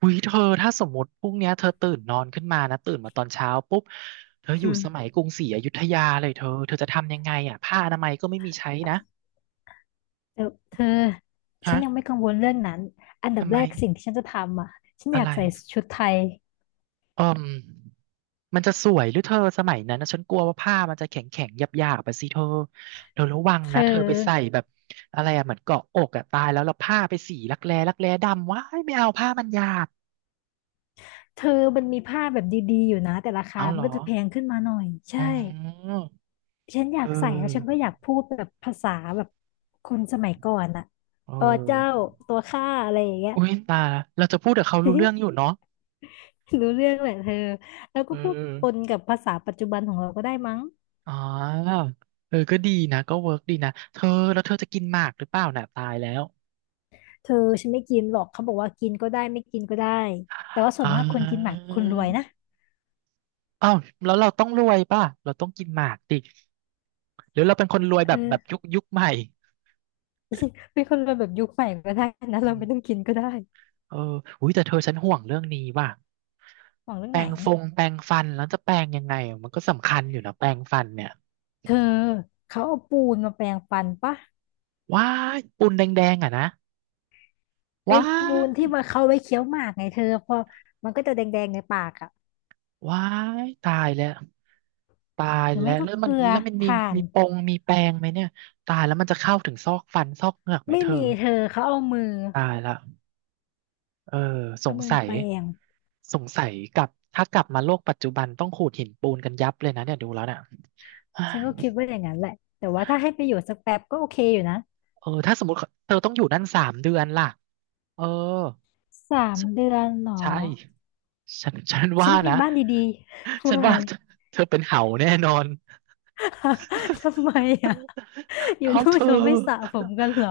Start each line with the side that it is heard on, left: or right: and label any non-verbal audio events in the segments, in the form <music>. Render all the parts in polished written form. right: อุ้ยเธอถ้าสมมติพรุ่งเนี้ยเธอตื่นนอนขึ้นมานะตื่นมาตอนเช้าปุ๊บเธออ
left: อื
right: ยู่สมั
left: ม
right: ยกรุงศรีอยุธยาเลยเธอจะทำยังไงอ่ะผ้าอนามัยก็ไม่มีใช้นะ
left: เดี๋ยวเธอ ฉั
right: ฮะ
left: นยังไม่กังวลเรื่องนั้นอันดับ
right: ทำไม
left: แรกสิ่งที่ฉันจะทำอ่ะฉันอ
right: อะ
left: ยา
right: ไร
left: กใส่ชุดไทย
right: อืมมันจะสวยหรือเธอสมัยนั้นนะฉันกลัวว่าผ้ามันจะแข็งแข็งหยาบไปสิเธอเธอระวัง
left: เธ
right: นะเธอไปใส่
left: อ
right: แบบอะไรอ่ะเหมือนเกาะอกอ่ะตายแล้วแล้วผ้าไปสีรักแร้ดำว้ายไม่เอาผ้ามันหยาบ
left: เธอมันมีผ้าแบบดีๆอยู่นะแต่ราคา
right: เอาเห
left: มั
right: ร
left: น
right: อ
left: ก็จะแพงขึ้นมาหน่อยใช่
right: อ๋อ
left: ฉันอยา
right: เอ
left: กใส่แล้วฉัน
right: อ
left: ก็อยากพูดแบบภาษาแบบคนสมัยก่อนอ่ะ
right: เอ
left: อ๋อเจ้า
right: อ
left: ตัวข้าอะไรอย่างเงี้ย
right: อุ้ยตายละเราจะพูดกับเขารู้เรื่องอยู่เนาะ
left: <laughs> รู้เรื่องแหละเธอแล้ว
right: เอ
left: ก็พูดปน
right: อ
left: กับภาษาปัจจุบันของเราก็ได้มั้ง
right: อ๋อเออก็ดีนะก็เวิร์กดีนะเธอแล้วเธอจะกินหมากหรือเปล่าน่ะตายแล้ว
left: เธอฉันไม่กินหรอกเขาบอกว่ากินก็ได้ไม่กินก็ได้แต่ว่าส่วน
right: อ่า
left: มากคนกินหมากคือคนรวยนะ
right: อ้าวแล้วเราต้องรวยป่ะเราต้องกินหมากดิหรือเราเป็นคนรวยแบบ
left: เออ
right: ยุคใหม่
left: เป็นคนเรวแบบยุคใหม่ก็ได้นะ
right: อื
left: เรา
right: ม
left: ไม่ต้องกินก็ได้
right: เอออุ้ยแต่เธอฉันห่วงเรื่องนี้ว่ะ
left: หวังเรื่อ
right: แป
left: ง
right: ร
left: ไหน
right: งฟงแปรงฟันแล้วจะแปรงยังไงอะมันก็สำคัญอยู่นะแปรงฟันเนี่ย
left: เธอเขาเอาปูนมาแปรงฟันปะ
right: ว้ายปูนแดงๆอ่ะนะ
left: ไอ้
right: ว้า
left: ปูนที่
right: ย
left: มาเขาไว้เคี้ยวหมากไงเธอพอมันก็จะแดงๆในปากอ่ะ
right: ว้ายตายแล้วตาย
left: หรือ
right: แล้
left: ไม่
right: ว
left: ก็
right: แล้ว
left: เก
right: มัน
left: ลือ
right: แล้วมันมี
left: ถ่าน
right: มีปงมีแปรงไหมเนี่ยตายแล้วมันจะเข้าถึงซอกฟันซอกเหงือกไหม
left: ไม่
right: เธอ
left: มีเธอเขาเอามือ
right: ตายละเออส
left: เอา
right: ง
left: มือ
right: สัย
left: แปรง
right: สงสัยกลับถ้ากลับมาโลกปัจจุบันต้องขูดหินปูนกันยับเลยนะเนี่ยดูแล้วเนี่ย
left: ฉันก็คิดว่าอย่างนั้นแหละแต่ว่าถ้าให้ไปอยู่สักแป๊บก็โอเคอยู่นะ
right: เออถ้าสมมติเธอต้องอยู่นั่นสามเดือนล่ะเออ
left: สามเดือนหนอ
right: ใช่ฉัน
left: ฉั
right: ว่า
left: นมี
right: นะ
left: บ้านดีๆ <laughs>
right: ฉั
left: ว่า
right: น
left: ไง
right: ว่าเธอเป็นเห่าแน่นอน
left: <laughs> ทำไมอ่ะอยู่
right: เอา
left: นู่
right: เธ
left: น
right: อ
left: เขาไม่สระผมกันเหรอ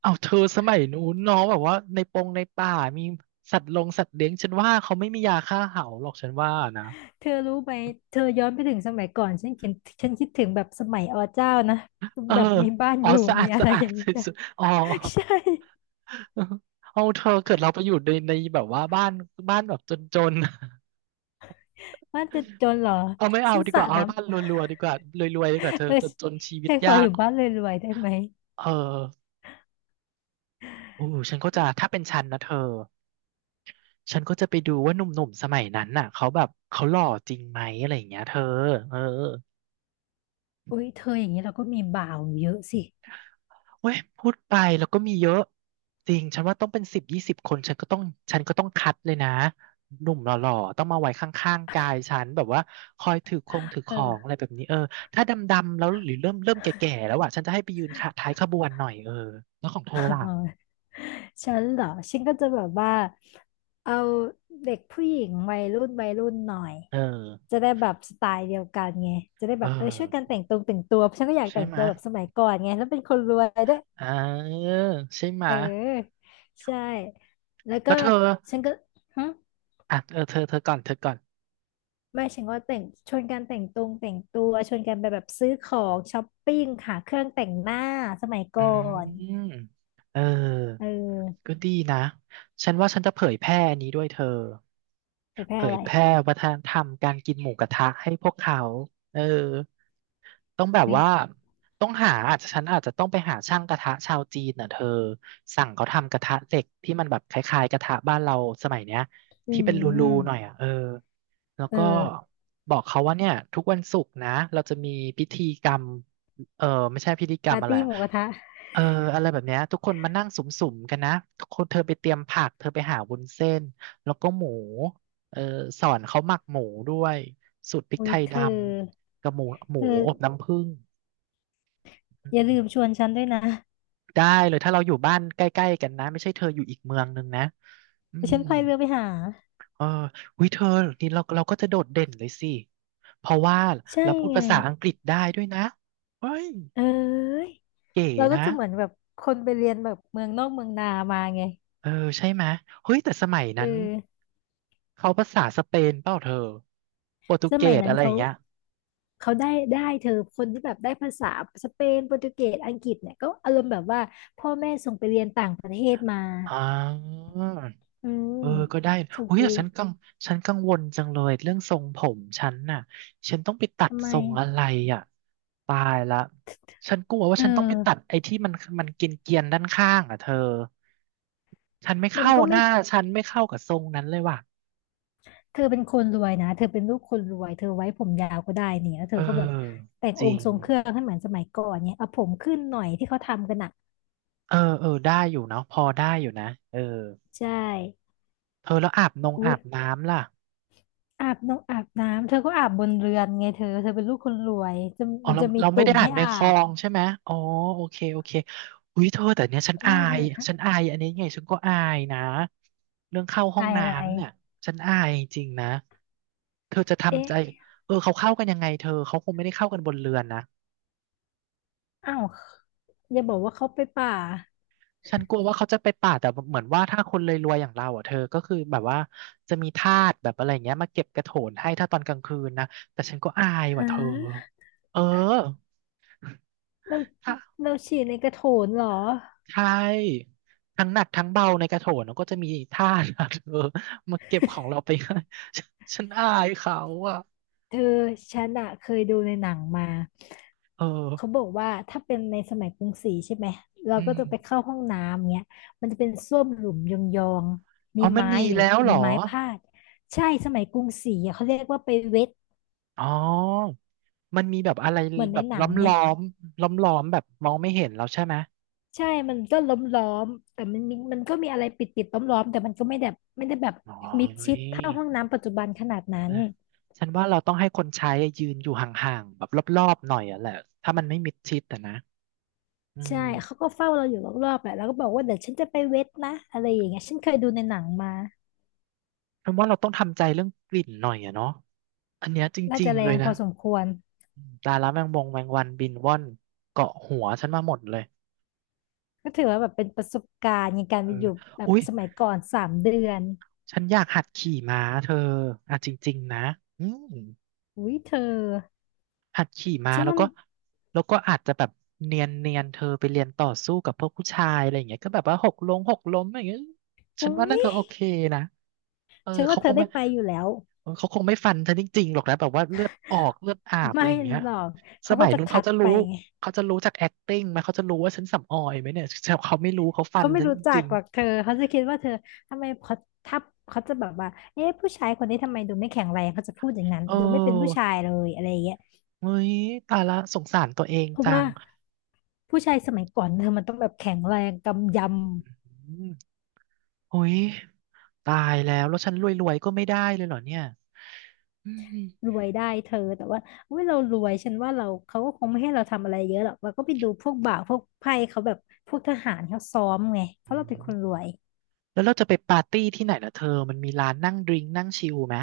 right: เอาเธอสมัยนู้นเน้องแบบว่าในปงในป่ามีสัตว์ลงสัตว์เลี้ยงฉันว่าเขาไม่มียาฆ่าเห่าหรอกฉันว่านะ
left: เธอรู้ไหมเธอย้อนไปถึงสมัยก่อนฉันเขียนฉันคิดถึงแบบสมัยอเจ้านะ
right: เออ
left: แบบมีบ้าน
right: อ๋อ
left: อยู่
right: สะอา
left: มี
right: ด
left: อะ
right: สะ
left: ไร
right: อา
left: อ
right: ด
left: ย่าง
right: ส
left: นี้นะ
right: ุดๆอ๋อ
left: <laughs> ใช่
right: เอาเธอเกิดเราไปอยู่ในแบบว่าบ้านแบบจน
left: บ้านจะจนเหรอ
right: ๆเอาไม่เอา
left: ฉัน
right: ดี
left: ส
right: ก
left: ระ
right: ว่าเอา
left: น้ำ
right: บ้านรวยๆดีกว่ารวยๆดีกว่าเธอ
left: เออ
right: จนๆชีวิต
left: ฉันขอ
right: ยา
left: อ
right: ก
left: ยู่บ้านรวยๆได้ไหม
right: เออโอ้ฉันก็จะถ้าเป็นฉันนะเธอ ฉันก็จะไปดูว่าหนุ่มๆสมัยนั้นน่ะเขาแบบเขาหล่อจริงไหมอะไรอย่างเงี้ยเธอเออ
left: อุ้ยเธออย่างนี้เราก็มีบ่าวเยอะสิ
right: เว้ยพูดไปแล้วก็มีเยอะจริงฉันว่าต้องเป็นสิบยี่สิบคนฉันก็ต้องคัดเลยนะหนุ่มหล่อๆต้องมาไว้ข้างๆกายฉันแบบว่าคอยถือข
left: เอ
right: องอะ
left: อ
right: ไรแบบนี้เออถ้าดำๆแล้วหรือเริ่มแก่ๆแล้วอ่ะฉันจะให้ไปยืนขาท้ายขบวนหน่อยเออแล้วของเธอ
left: <laughs>
right: ล่ะ
left: อ๋อฉันเหรอฉันก็จะแบบว่าเอาเด็กผู้หญิงวัยรุ่นวัยรุ่นหน่อย
right: เออ
left: จะได้แบบสไตล์เดียวกันไงจะได้
right: เอ
left: แบ
right: อ
left: บเออช่วยกันแต่งตรงแต่งตัวฉันก็อยาก
right: ใช่
left: แต่ง
right: ไห
left: ตั
right: มะ
left: วแบบสมัยก่อนไงแล้วเป็นคนรวยด้วย
right: อ่าใช่ไห
left: เอ
right: มะ
left: อใช่แล้ว
right: แล้
left: ก็
right: วเธอ
left: ฉันก็ฮึ
right: อ่ะเออเธอก่อนเธอก่อน
left: ไม่ฉันว่าแต่งชวนกันแต่งตรงแต่งตัวชวนกันไปแบบซื้อของช้อปปิ้งหาเครื่องแต่งหน้าสมัย
right: อื
left: ก่อน
right: มเออ
left: เออ
right: ก็ดีนะ ฉันว่าฉันจะเผยแพร่นี้ด้วยเธอ
left: ไปแพ้
right: เผ
left: อะ
right: ย
left: ไร
right: แพร่วัฒนธรรมการกินหมูกระทะให้พวกเขาเออต้องแบบ
left: เฮ้ย
right: ว่าต้องหาอาจจะฉันอาจจะต้องไปหาช่างกระทะชาวจีนน่ะเธอ สั่งเขาทำกระทะเหล็กที่มันแบบคล้ายๆกระทะบ้านเราสมัยเนี้ย
left: อื
right: ที่เป็นรู
left: ม
right: ๆหน่อยอ่ะเออ แล้ว
left: เอ
right: ก็
left: อ
right: บอกเขาว่าเนี่ยทุกวันศุกร์นะเราจะมีพิธีกรรมเออไม่ใช่พิธีกรร
left: ปา
right: ม
left: ร์
right: อะไร
left: ตี้ห
right: อะ
left: มูกระทะ
right: เอออะไรแบบเนี้ยทุกคนมานั่งสุ่มๆกันนะทุกคนเธอไปเตรียมผักเธอไปหาวุ้นเส้นแล้วก็หมูเออสอนเขาหมักหมูด้วยสูตรพริก
left: อุ้
right: ไท
left: ย
right: ย
left: เธ
right: ด
left: อ
right: ำกับหมูหมู
left: เธอ
right: อบน้ำผึ้งอื
left: อย่าลืมช
right: ม
left: วนฉันด้วยนะ
right: ได้เลยถ้าเราอยู่บ้านใกล้ๆกันนะไม่ใช่เธออยู่อีกเมืองนึงนะอื
left: เดี๋ยว
right: ม
left: ฉันพายเรือไปหา
right: เออวิเธอนี่เราก็จะโดดเด่นเลยสิเพราะว่า
left: ใช่
right: เราพูด
left: ไง
right: ภาษาอังกฤษได้ด้วยนะเฮ้ย
left: เอ้ย
right: เก๋
left: เราก็
right: นะ
left: จะเหมือนแบบคนไปเรียนแบบเมืองนอกเมืองนามาไง
right: เออใช่ไหมยเฮ้ยแต่สมัย
left: เอ
right: นั้น
left: อ
right: เขาภาษาสเปนเปล่าเธอโปรตุ
left: ส
right: เก
left: มัย
right: ส
left: นั้น
right: อะไรอ
left: เขา
right: ย่างเงี้ย
left: ได้เธอคนที่แบบได้ภาษาสเปนโปรตุเกสอังกฤษเนี่ยก็อารมณ์แบบว่าพ่อแม่ส่งไปเรียนต่างประเทศมา
right: อ่า
left: อืม
right: เออก็ได้
left: ส่ง
right: อุ้
left: ไป
right: ยแต่
left: เรีย
right: ฉั
left: น
right: นกังฉันกังวลจังเลยเรื่องทรงผมฉันน่ะฉันต้องไปตัด
left: ทำไม
right: ทรงอะไรอ่ะตายละฉันกลัว
left: เธ
right: ว่า
left: อ
right: ฉันต้องไปตัดไอ้ที่มันมันเกรียนๆด้านข้างอ่ะเธอฉันไม่
left: มัน
right: เข้า
left: ก็
right: ห
left: ไม่
right: น้าฉันไม่เข้ากับทรงนั้นเลยว่ะ
left: เธอเป็นคนรวยนะเธอเป็นลูกคนรวยเธอไว้ผมยาวก็ได้นี่แล้วเธ
right: เอ
left: อก็แบบ
right: อ
left: แต่ง
right: จ
left: อ
right: ริ
left: ง
right: ง
left: ค์ทรงเครื่องให้เหมือนสมัยก่อนเนี่ยเอาผมขึ้นหน่อยที่เขาทำกันอ่ะ
right: เออเออได้อยู่เนาะพอได้อยู่นะเออ
left: ใช่
right: เธอแล้วอาบนง
left: อุ๊
right: อา
left: ย
right: บน้ำล่ะ
left: อาบน้องอาบน้ำเธอก็อาบบนเรือนไงเธอเธอเป็นลูกคนรวยจะ
right: อ๋อ
left: มัน
right: เรา
left: จะมี
right: เราไม่
left: ตุ่
right: ได้
left: ม
right: อ่า
left: ให้
right: นใน
left: อา
right: คลอ
left: บ
right: งใช่ไหมอ๋อโอเคโอเคอุ้ยเธอแต่เนี้ยฉันอา
left: ไม่เธ
right: ย
left: อฮะ
right: ฉันอายอันนี้ไงฉันก็อายนะเรื่องเข้าห้อง
left: อายอะไร
right: น้ำเนี่ยฉันอายจริงๆนะเธอจะทำ
left: เอ๊ะ
right: ใจเออเขาเข้ากันยังไงเธอเขาคงไม่ได้เข้ากันบนเรือนนะ
left: อ้าวอย่าบอกว่าเขาไปป่า
right: ฉันกลัวว่าเขาจะไปป่าดแต่เหมือนว่าถ้าคนรวยๆอย่างเราอ่ะเธอก็คือแบบว่าจะมีทาสแบบอะไรเงี้ยมาเก็บกระโถนให้ถ้าตอนกลางคืนนะแต่ฉันก็อายว่ะ
left: ฮะ
right: เธอเออ
left: เรา
right: ถ้า
left: เราฉี่ในกระโถนเหรอ
right: ใช่ทั้งหนักทั้งเบาในกระโถนก็จะมีท่า <laughs> นะเธอมาเก็บของเราไปให้ฉันฉันอายเขาอ่ะ
left: เธอฉันอะเคยดูในหนังมา
right: เออ
left: เขาบอกว่าถ้าเป็นในสมัยกรุงศรีใช่ไหมเรา
right: อื
left: ก็
right: ม
left: จะไปเข้าห้องน้ำเงี้ยมันจะเป็นส้วมหลุมยองๆมี
right: อ๋อมัน
left: ไม้
right: มี
left: หรือ
right: แล้วเหร
left: มี
right: อ
left: ไม้พาดใช่สมัยกรุงศรีอะเขาเรียกว่าไปเวท
right: อ๋อมันมีแบบอะไร
left: เหมือน
right: แบ
left: ใน
right: บ
left: หนั
right: ล้
left: ง
right: อม
left: ไง
right: ล้อมล้อมๆแบบมองไม่เห็นแล้วใช่ไหม
left: ใช่มันก็ล้อมล้อมแต่มันมีมันก็มีอะไรปิดปิดล้อมล้อมๆแต่มันก็ไม่แบบไม่ได้แบบ
right: อ๋อ
left: มิดชิดเท่าห้องน้ำปัจจุบันขนาดนั้
right: เอ
left: น
right: อฉันว่าเราต้องให้คนใช้ยืนอยู่ห่างๆแบบรอบๆหน่อยอ่ะแหละถ้ามันไม่มิดชิดอะนะอื
left: ใช่เขา
right: ม
left: ก็เฝ้าเราอยู่รอบๆแหละแล้วก็บอกว่าเดี๋ยวฉันจะไปเวทนะอะไรอย่างเงี้ยฉันเคยดูในหนังมา
right: ฉันว่าเราต้องทำใจเรื่องกลิ่นหน่อยอะเนาะอันเนี้ยจ
left: น่า
right: ริง
left: จะแร
right: ๆเลย
left: งพ
right: นะ
left: อสมควร
right: ตายแล้วแมงมงแมงวันบินว่อนเกาะหัวฉันมาหมดเลย
left: ก็ถือว่าแบบเป็นประสบการณ์ในการ
right: เอ
left: ไปอ
right: อ
left: ยู่แบบ
right: อุ๊ย
left: สมัยก่อนสามเดือน
right: ฉันอยากหัดขี่ม้าเธออ่ะจริงๆนะอืม
left: อุ้ยเธอ
right: หัดขี่ม้า
left: ฉัน
right: แล้ว
left: ว่า
right: ก็แล้วก็อาจจะแบบเนียนเนียนเธอไปเรียนต่อสู้กับพวกผู้ชายอะไรอย่างเงี้ยก็แบบว่าหกล้มหกล้มอย่างเงี้ยฉัน
left: อุ้
right: ว่าน่า
left: ย
right: จะโอเคนะ เออ
left: ฉันว่า
right: เขา
left: เธ
right: ค
left: อ
right: ง
left: ได้
right: ไม่
left: ไปอยู่แล้ว
right: เออเขาคงไม่ฟันเธอจริงๆหรอกนะแบบว่าเลือดออกเลือดอาบอะ
left: ไม่
right: ไรอย่างเงี้ย
left: หรอก
right: ส
left: เขาก็
right: มัย
left: จะ
right: นู้น
left: คั
right: เขา
left: ด
right: จะ
left: ไป
right: รู้
left: ไง
right: เขาจะรู้จาก acting ไหมเขาจะรู้ว่าฉันสำออยไหมเนี่ยแต่เขาไม่รู้เขาฟั
left: เขา
right: น
left: ไม่
right: ฉัน
left: รู้จั
right: จ
left: ก
right: ริง
left: หรอกเธอเขาจะคิดว่าเธอทำไมเขาทับเขาจะแบบว่าเอ๊ะผู้ชายคนนี้ทำไมดูไม่แข็งแรงเขาจะพูดอย่างนั้น
right: ๆเอ
left: ดูไม่เป็นผู้
right: อ
left: ชายเลยอะไรอย่างเงี้ย
right: เฮ้ยตายละสงสารตัวเอง
left: เพราะ
right: จั
left: ว่า
right: ง
left: ผู้ชายสมัยก่อนเธอมันต้องแบบแข็งแรงกำย
right: อืมเฮ้ยตายแล้วแล้วฉันรวยๆก็ไม่ได้เลยเหรอเนี่ยอืม
left: รวยได้เธอแต่ว่าอุ้ยเรารวยฉันว่าเราเขาก็คงไม่ให้เราทำอะไรเยอะหรอกเราก็ไปดูพวกบ่าวพวกไพ่เขาแบบพวกทหารเขาซ้อมไงเพ
right: อื
left: ราะเราเป็น
right: ม
left: คนรวย
right: แล้วเราจะไปปาร์ตี้ที่ไหนล่ะเธอมันมีร้านนั่งดริงก์นั่งชิลไหม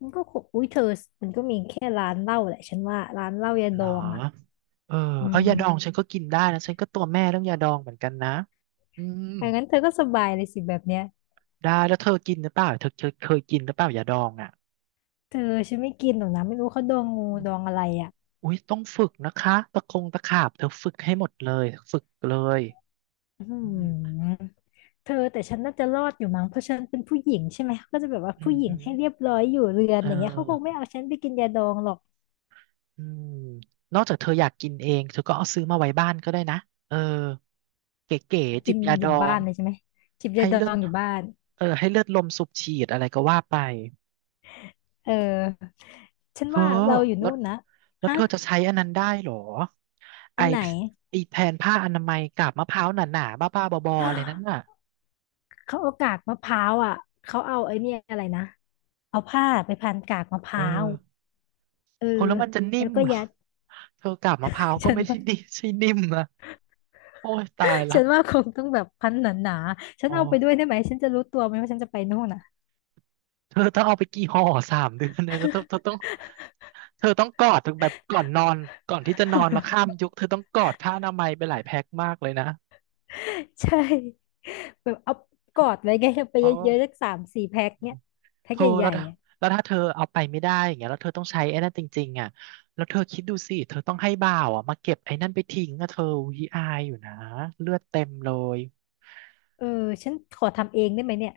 left: มันก็คงอุ้ยเธอมันก็มีแค่ร้านเหล้าแหละฉันว่าร้านเหล้ายา
right: เห
left: ด
right: รอ
left: องอ่ะ
right: เออ
left: อื
right: เอา
left: ม
right: ยาดองฉันก็กินได้นะฉันก็ตัวแม่เรื่องยาดองเหมือนกันนะอืม
left: อย่างนั้นเธอก็สบายเลยสิแบบเนี้ย
right: ได้แล้วเธอกินหรือเปล่าเธอเธอเคยกินหรือเปล่ายาดองอ่ะ
left: เธอฉันไม่กินหรอกนะไม่รู้เขาดองงู
right: อม
left: ดองอะไรอ่ะ
right: อุ้ยต้องฝึกนะคะตะคงตะขาบเธอฝึกให้หมดเลยฝึกเลย
left: อื
right: อืม
left: มเธอแต่ฉันน่าจะรอดอยู่มั้งเพราะฉันเป็นผู้หญิงใช่ไหมก็จะแบบว่า
right: อื
left: ผู้
right: ม
left: หญิง
right: ฮึ
left: ให้เรียบร้อยอยู่เรือน
right: เอ
left: อย่างเงี้ยเขาคงไม่
right: อ
left: เอาฉันไปกินยาดองหรอก
right: อืมนอกจากเธออยากกินเองเธอก็เอาซื้อมาไว้บ้านก็ได้นะเออเก๋ๆจิ
left: กิ
right: บ
left: น
right: ยา
left: อ
right: ด
left: ยู่
right: อ
left: บ้า
right: ง
left: นเลยใช่ไหมจิบยา
right: ให้
left: ดอ
right: เลือด
left: งอยู่บ้าน
right: เออให้เลือดลมสูบฉีดอะไรก็ว่าไป
left: เออฉัน
right: เธอ
left: ว่าเราอยู่
right: แล้
left: นู่
right: ว
left: นนะ
right: แล้ว
left: ฮะ
right: เธอจะใช้อันนั้นได้เหรอไอ
left: อันไหน
right: ไอแทนผ้าอนามัยกับมะพร้าวหนาๆบ้าๆบอๆอะไรนั่นน่ะ
left: เขาเอากากมะพร้าวอ่ะเขาเอาไอ้เนี่ยอะไรนะเอาผ้าไปพันกากมะพ
right: เออ
left: ร้าวเออ
right: โอ้แล้วมันจะนิ่
left: แล้ว
right: ม
left: ก็
right: เหรอ
left: ยัด
right: เธอกาบมะพร้าว
left: <laughs>
right: ก็
left: ฉัน
right: ไม่ได้
left: ว่า
right: นิ่มใช่นิ่มนะโอ้ยตายละ
left: ฉันว่าคงต้องแบบพันหนาๆฉัน
right: อ๋อ
left: เอาไปด้วยได้ไหมฉันจะรู้ตัวไหมว่าฉันจะไปนู่นอ่ะ
right: เธอต้องเอาไปกี่ห่อ3 เดือนเลยแล้วเธอเธอต้องเธอต้องกอดถึงแบบก่อนนอนก่อนที่จะนอนแล้วข้ามยุคเธอต้องกอดผ้าอนามัยไปหลายแพ็คมากเลยนะ
left: <laughs> ใช่แบบเอากอดไว้ไงเอาไป
right: อ๋อ
left: เยอะๆสัก3-4 แพ็คเนี่ยแพ็
right: เธ
left: ค
right: อ
left: ให
right: แล้ว
left: ญ่
right: ถ้า
left: ๆอ่ะ
right: แล้วถ้าเธอเอาไปไม่ได้อย่างเงี้ยแล้วเธอต้องใช้ไอ้นั่นจริงๆอ่ะแล้วเธอคิดดูสิเธอต้องให้บ่าวอ่ะมาเก็บไอ้นั่นไปทิ้งอ่ะเธอวีอายอยู่นะเลือดเต็มเลย
left: เออฉันขอทำเองได้ไหมเนี่ย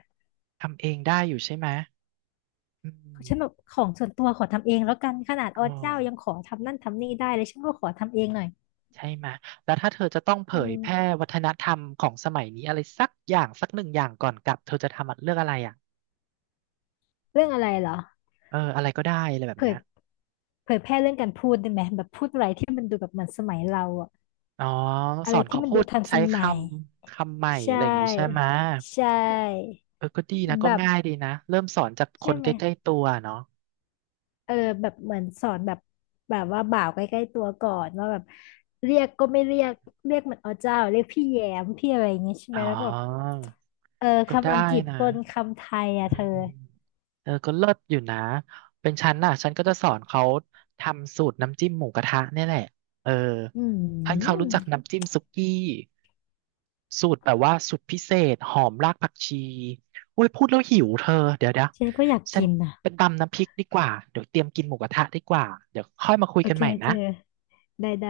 right: ทำเองได้อยู่ใช่ไหมอื
left: ฉันแบบ
right: ม
left: ของส่วนตัวขอทำเองแล้วกันขนาดอ
right: โอ้
left: เจ้ายังขอทำนั่นทำนี่ได้เลยฉันก็ขอทำเองหน่อย
right: ใช่ไหมแล้วถ้าเธอจะต้องเผ
left: อื
right: ยแพร่
left: ม
right: วัฒนธรรมของสมัยนี้อะไรสักอย่างสัก1 อย่างก่อนกลับเธอจะทำอะเลือกอะไรอ่ะ
left: เรื่องอะไรเหรอ
right: เอออะไรก็ได้อะไรแบบ
left: เผ
right: เนี้
left: ย
right: ย
left: เผยแพร่เรื่องการพูดได้ไหมแบบพูดอะไรที่มันดูแบบเหมือนสมัยเราอะ
right: อ๋อ
left: อะ
right: ส
left: ไร
right: อน
left: ที่
right: เขา
left: มัน
right: พู
left: ดู
right: ด
left: ทันส
right: ใช้ค
left: มัย
right: ำคำใหม่
left: ใช
right: อะไรอย่างงี้ใช่ไหม
left: ่ใช่
right: เออก็ดีนะ
left: แบ
right: ก็
left: บ
right: ง่ายดีนะเริ่มสอนจากค
left: ใช่
right: น
left: ไห
right: ใก
left: ม
right: ล้ๆตัวเนาะ
left: เออแบบเหมือนสอนแบบแบบว่าบ่าวใกล้ๆตัวก่อนว่าแบบเรียกก็ไม่เรียกเรียกเหมือนอ๋อเจ้าเรียกพี่แยมพี่อะไรอย่างเงี้ยใช่ไห
right: อ๋
left: ม
right: อ
left: แล้วก็แบบเออ
right: ก็
left: คำอัง
right: ได้
left: กฤษป
right: นะ
left: นคำไทยอ่ะ
right: อื
left: เธอ
right: มเออก็เลิศอยู่นะเป็นฉันน่ะฉันก็จะสอนเขาทำสูตรน้ำจิ้มหมูกระทะเนี่ยแหละเออ
left: อื
right: ให้เขารู้
left: ม
right: จักน้ำจิ้มสุกี้สูตรแบบว่าสูตรพิเศษหอมรากผักชีอุ้ยพูดแล้วหิวเธอเดี๋ยวเดี๋ยว
left: ฉันก็อยาก
right: ฉัน
left: กินอ่ะ
right: ไปตำน้ำพริกดีกว่าเดี๋ยวเตรียมกินหมูกระทะดีกว่าเดี๋ยวค่อยมาคุย
left: โอ
right: กัน
left: เค
right: ใหม่
left: เธ
right: นะ
left: อได้ได้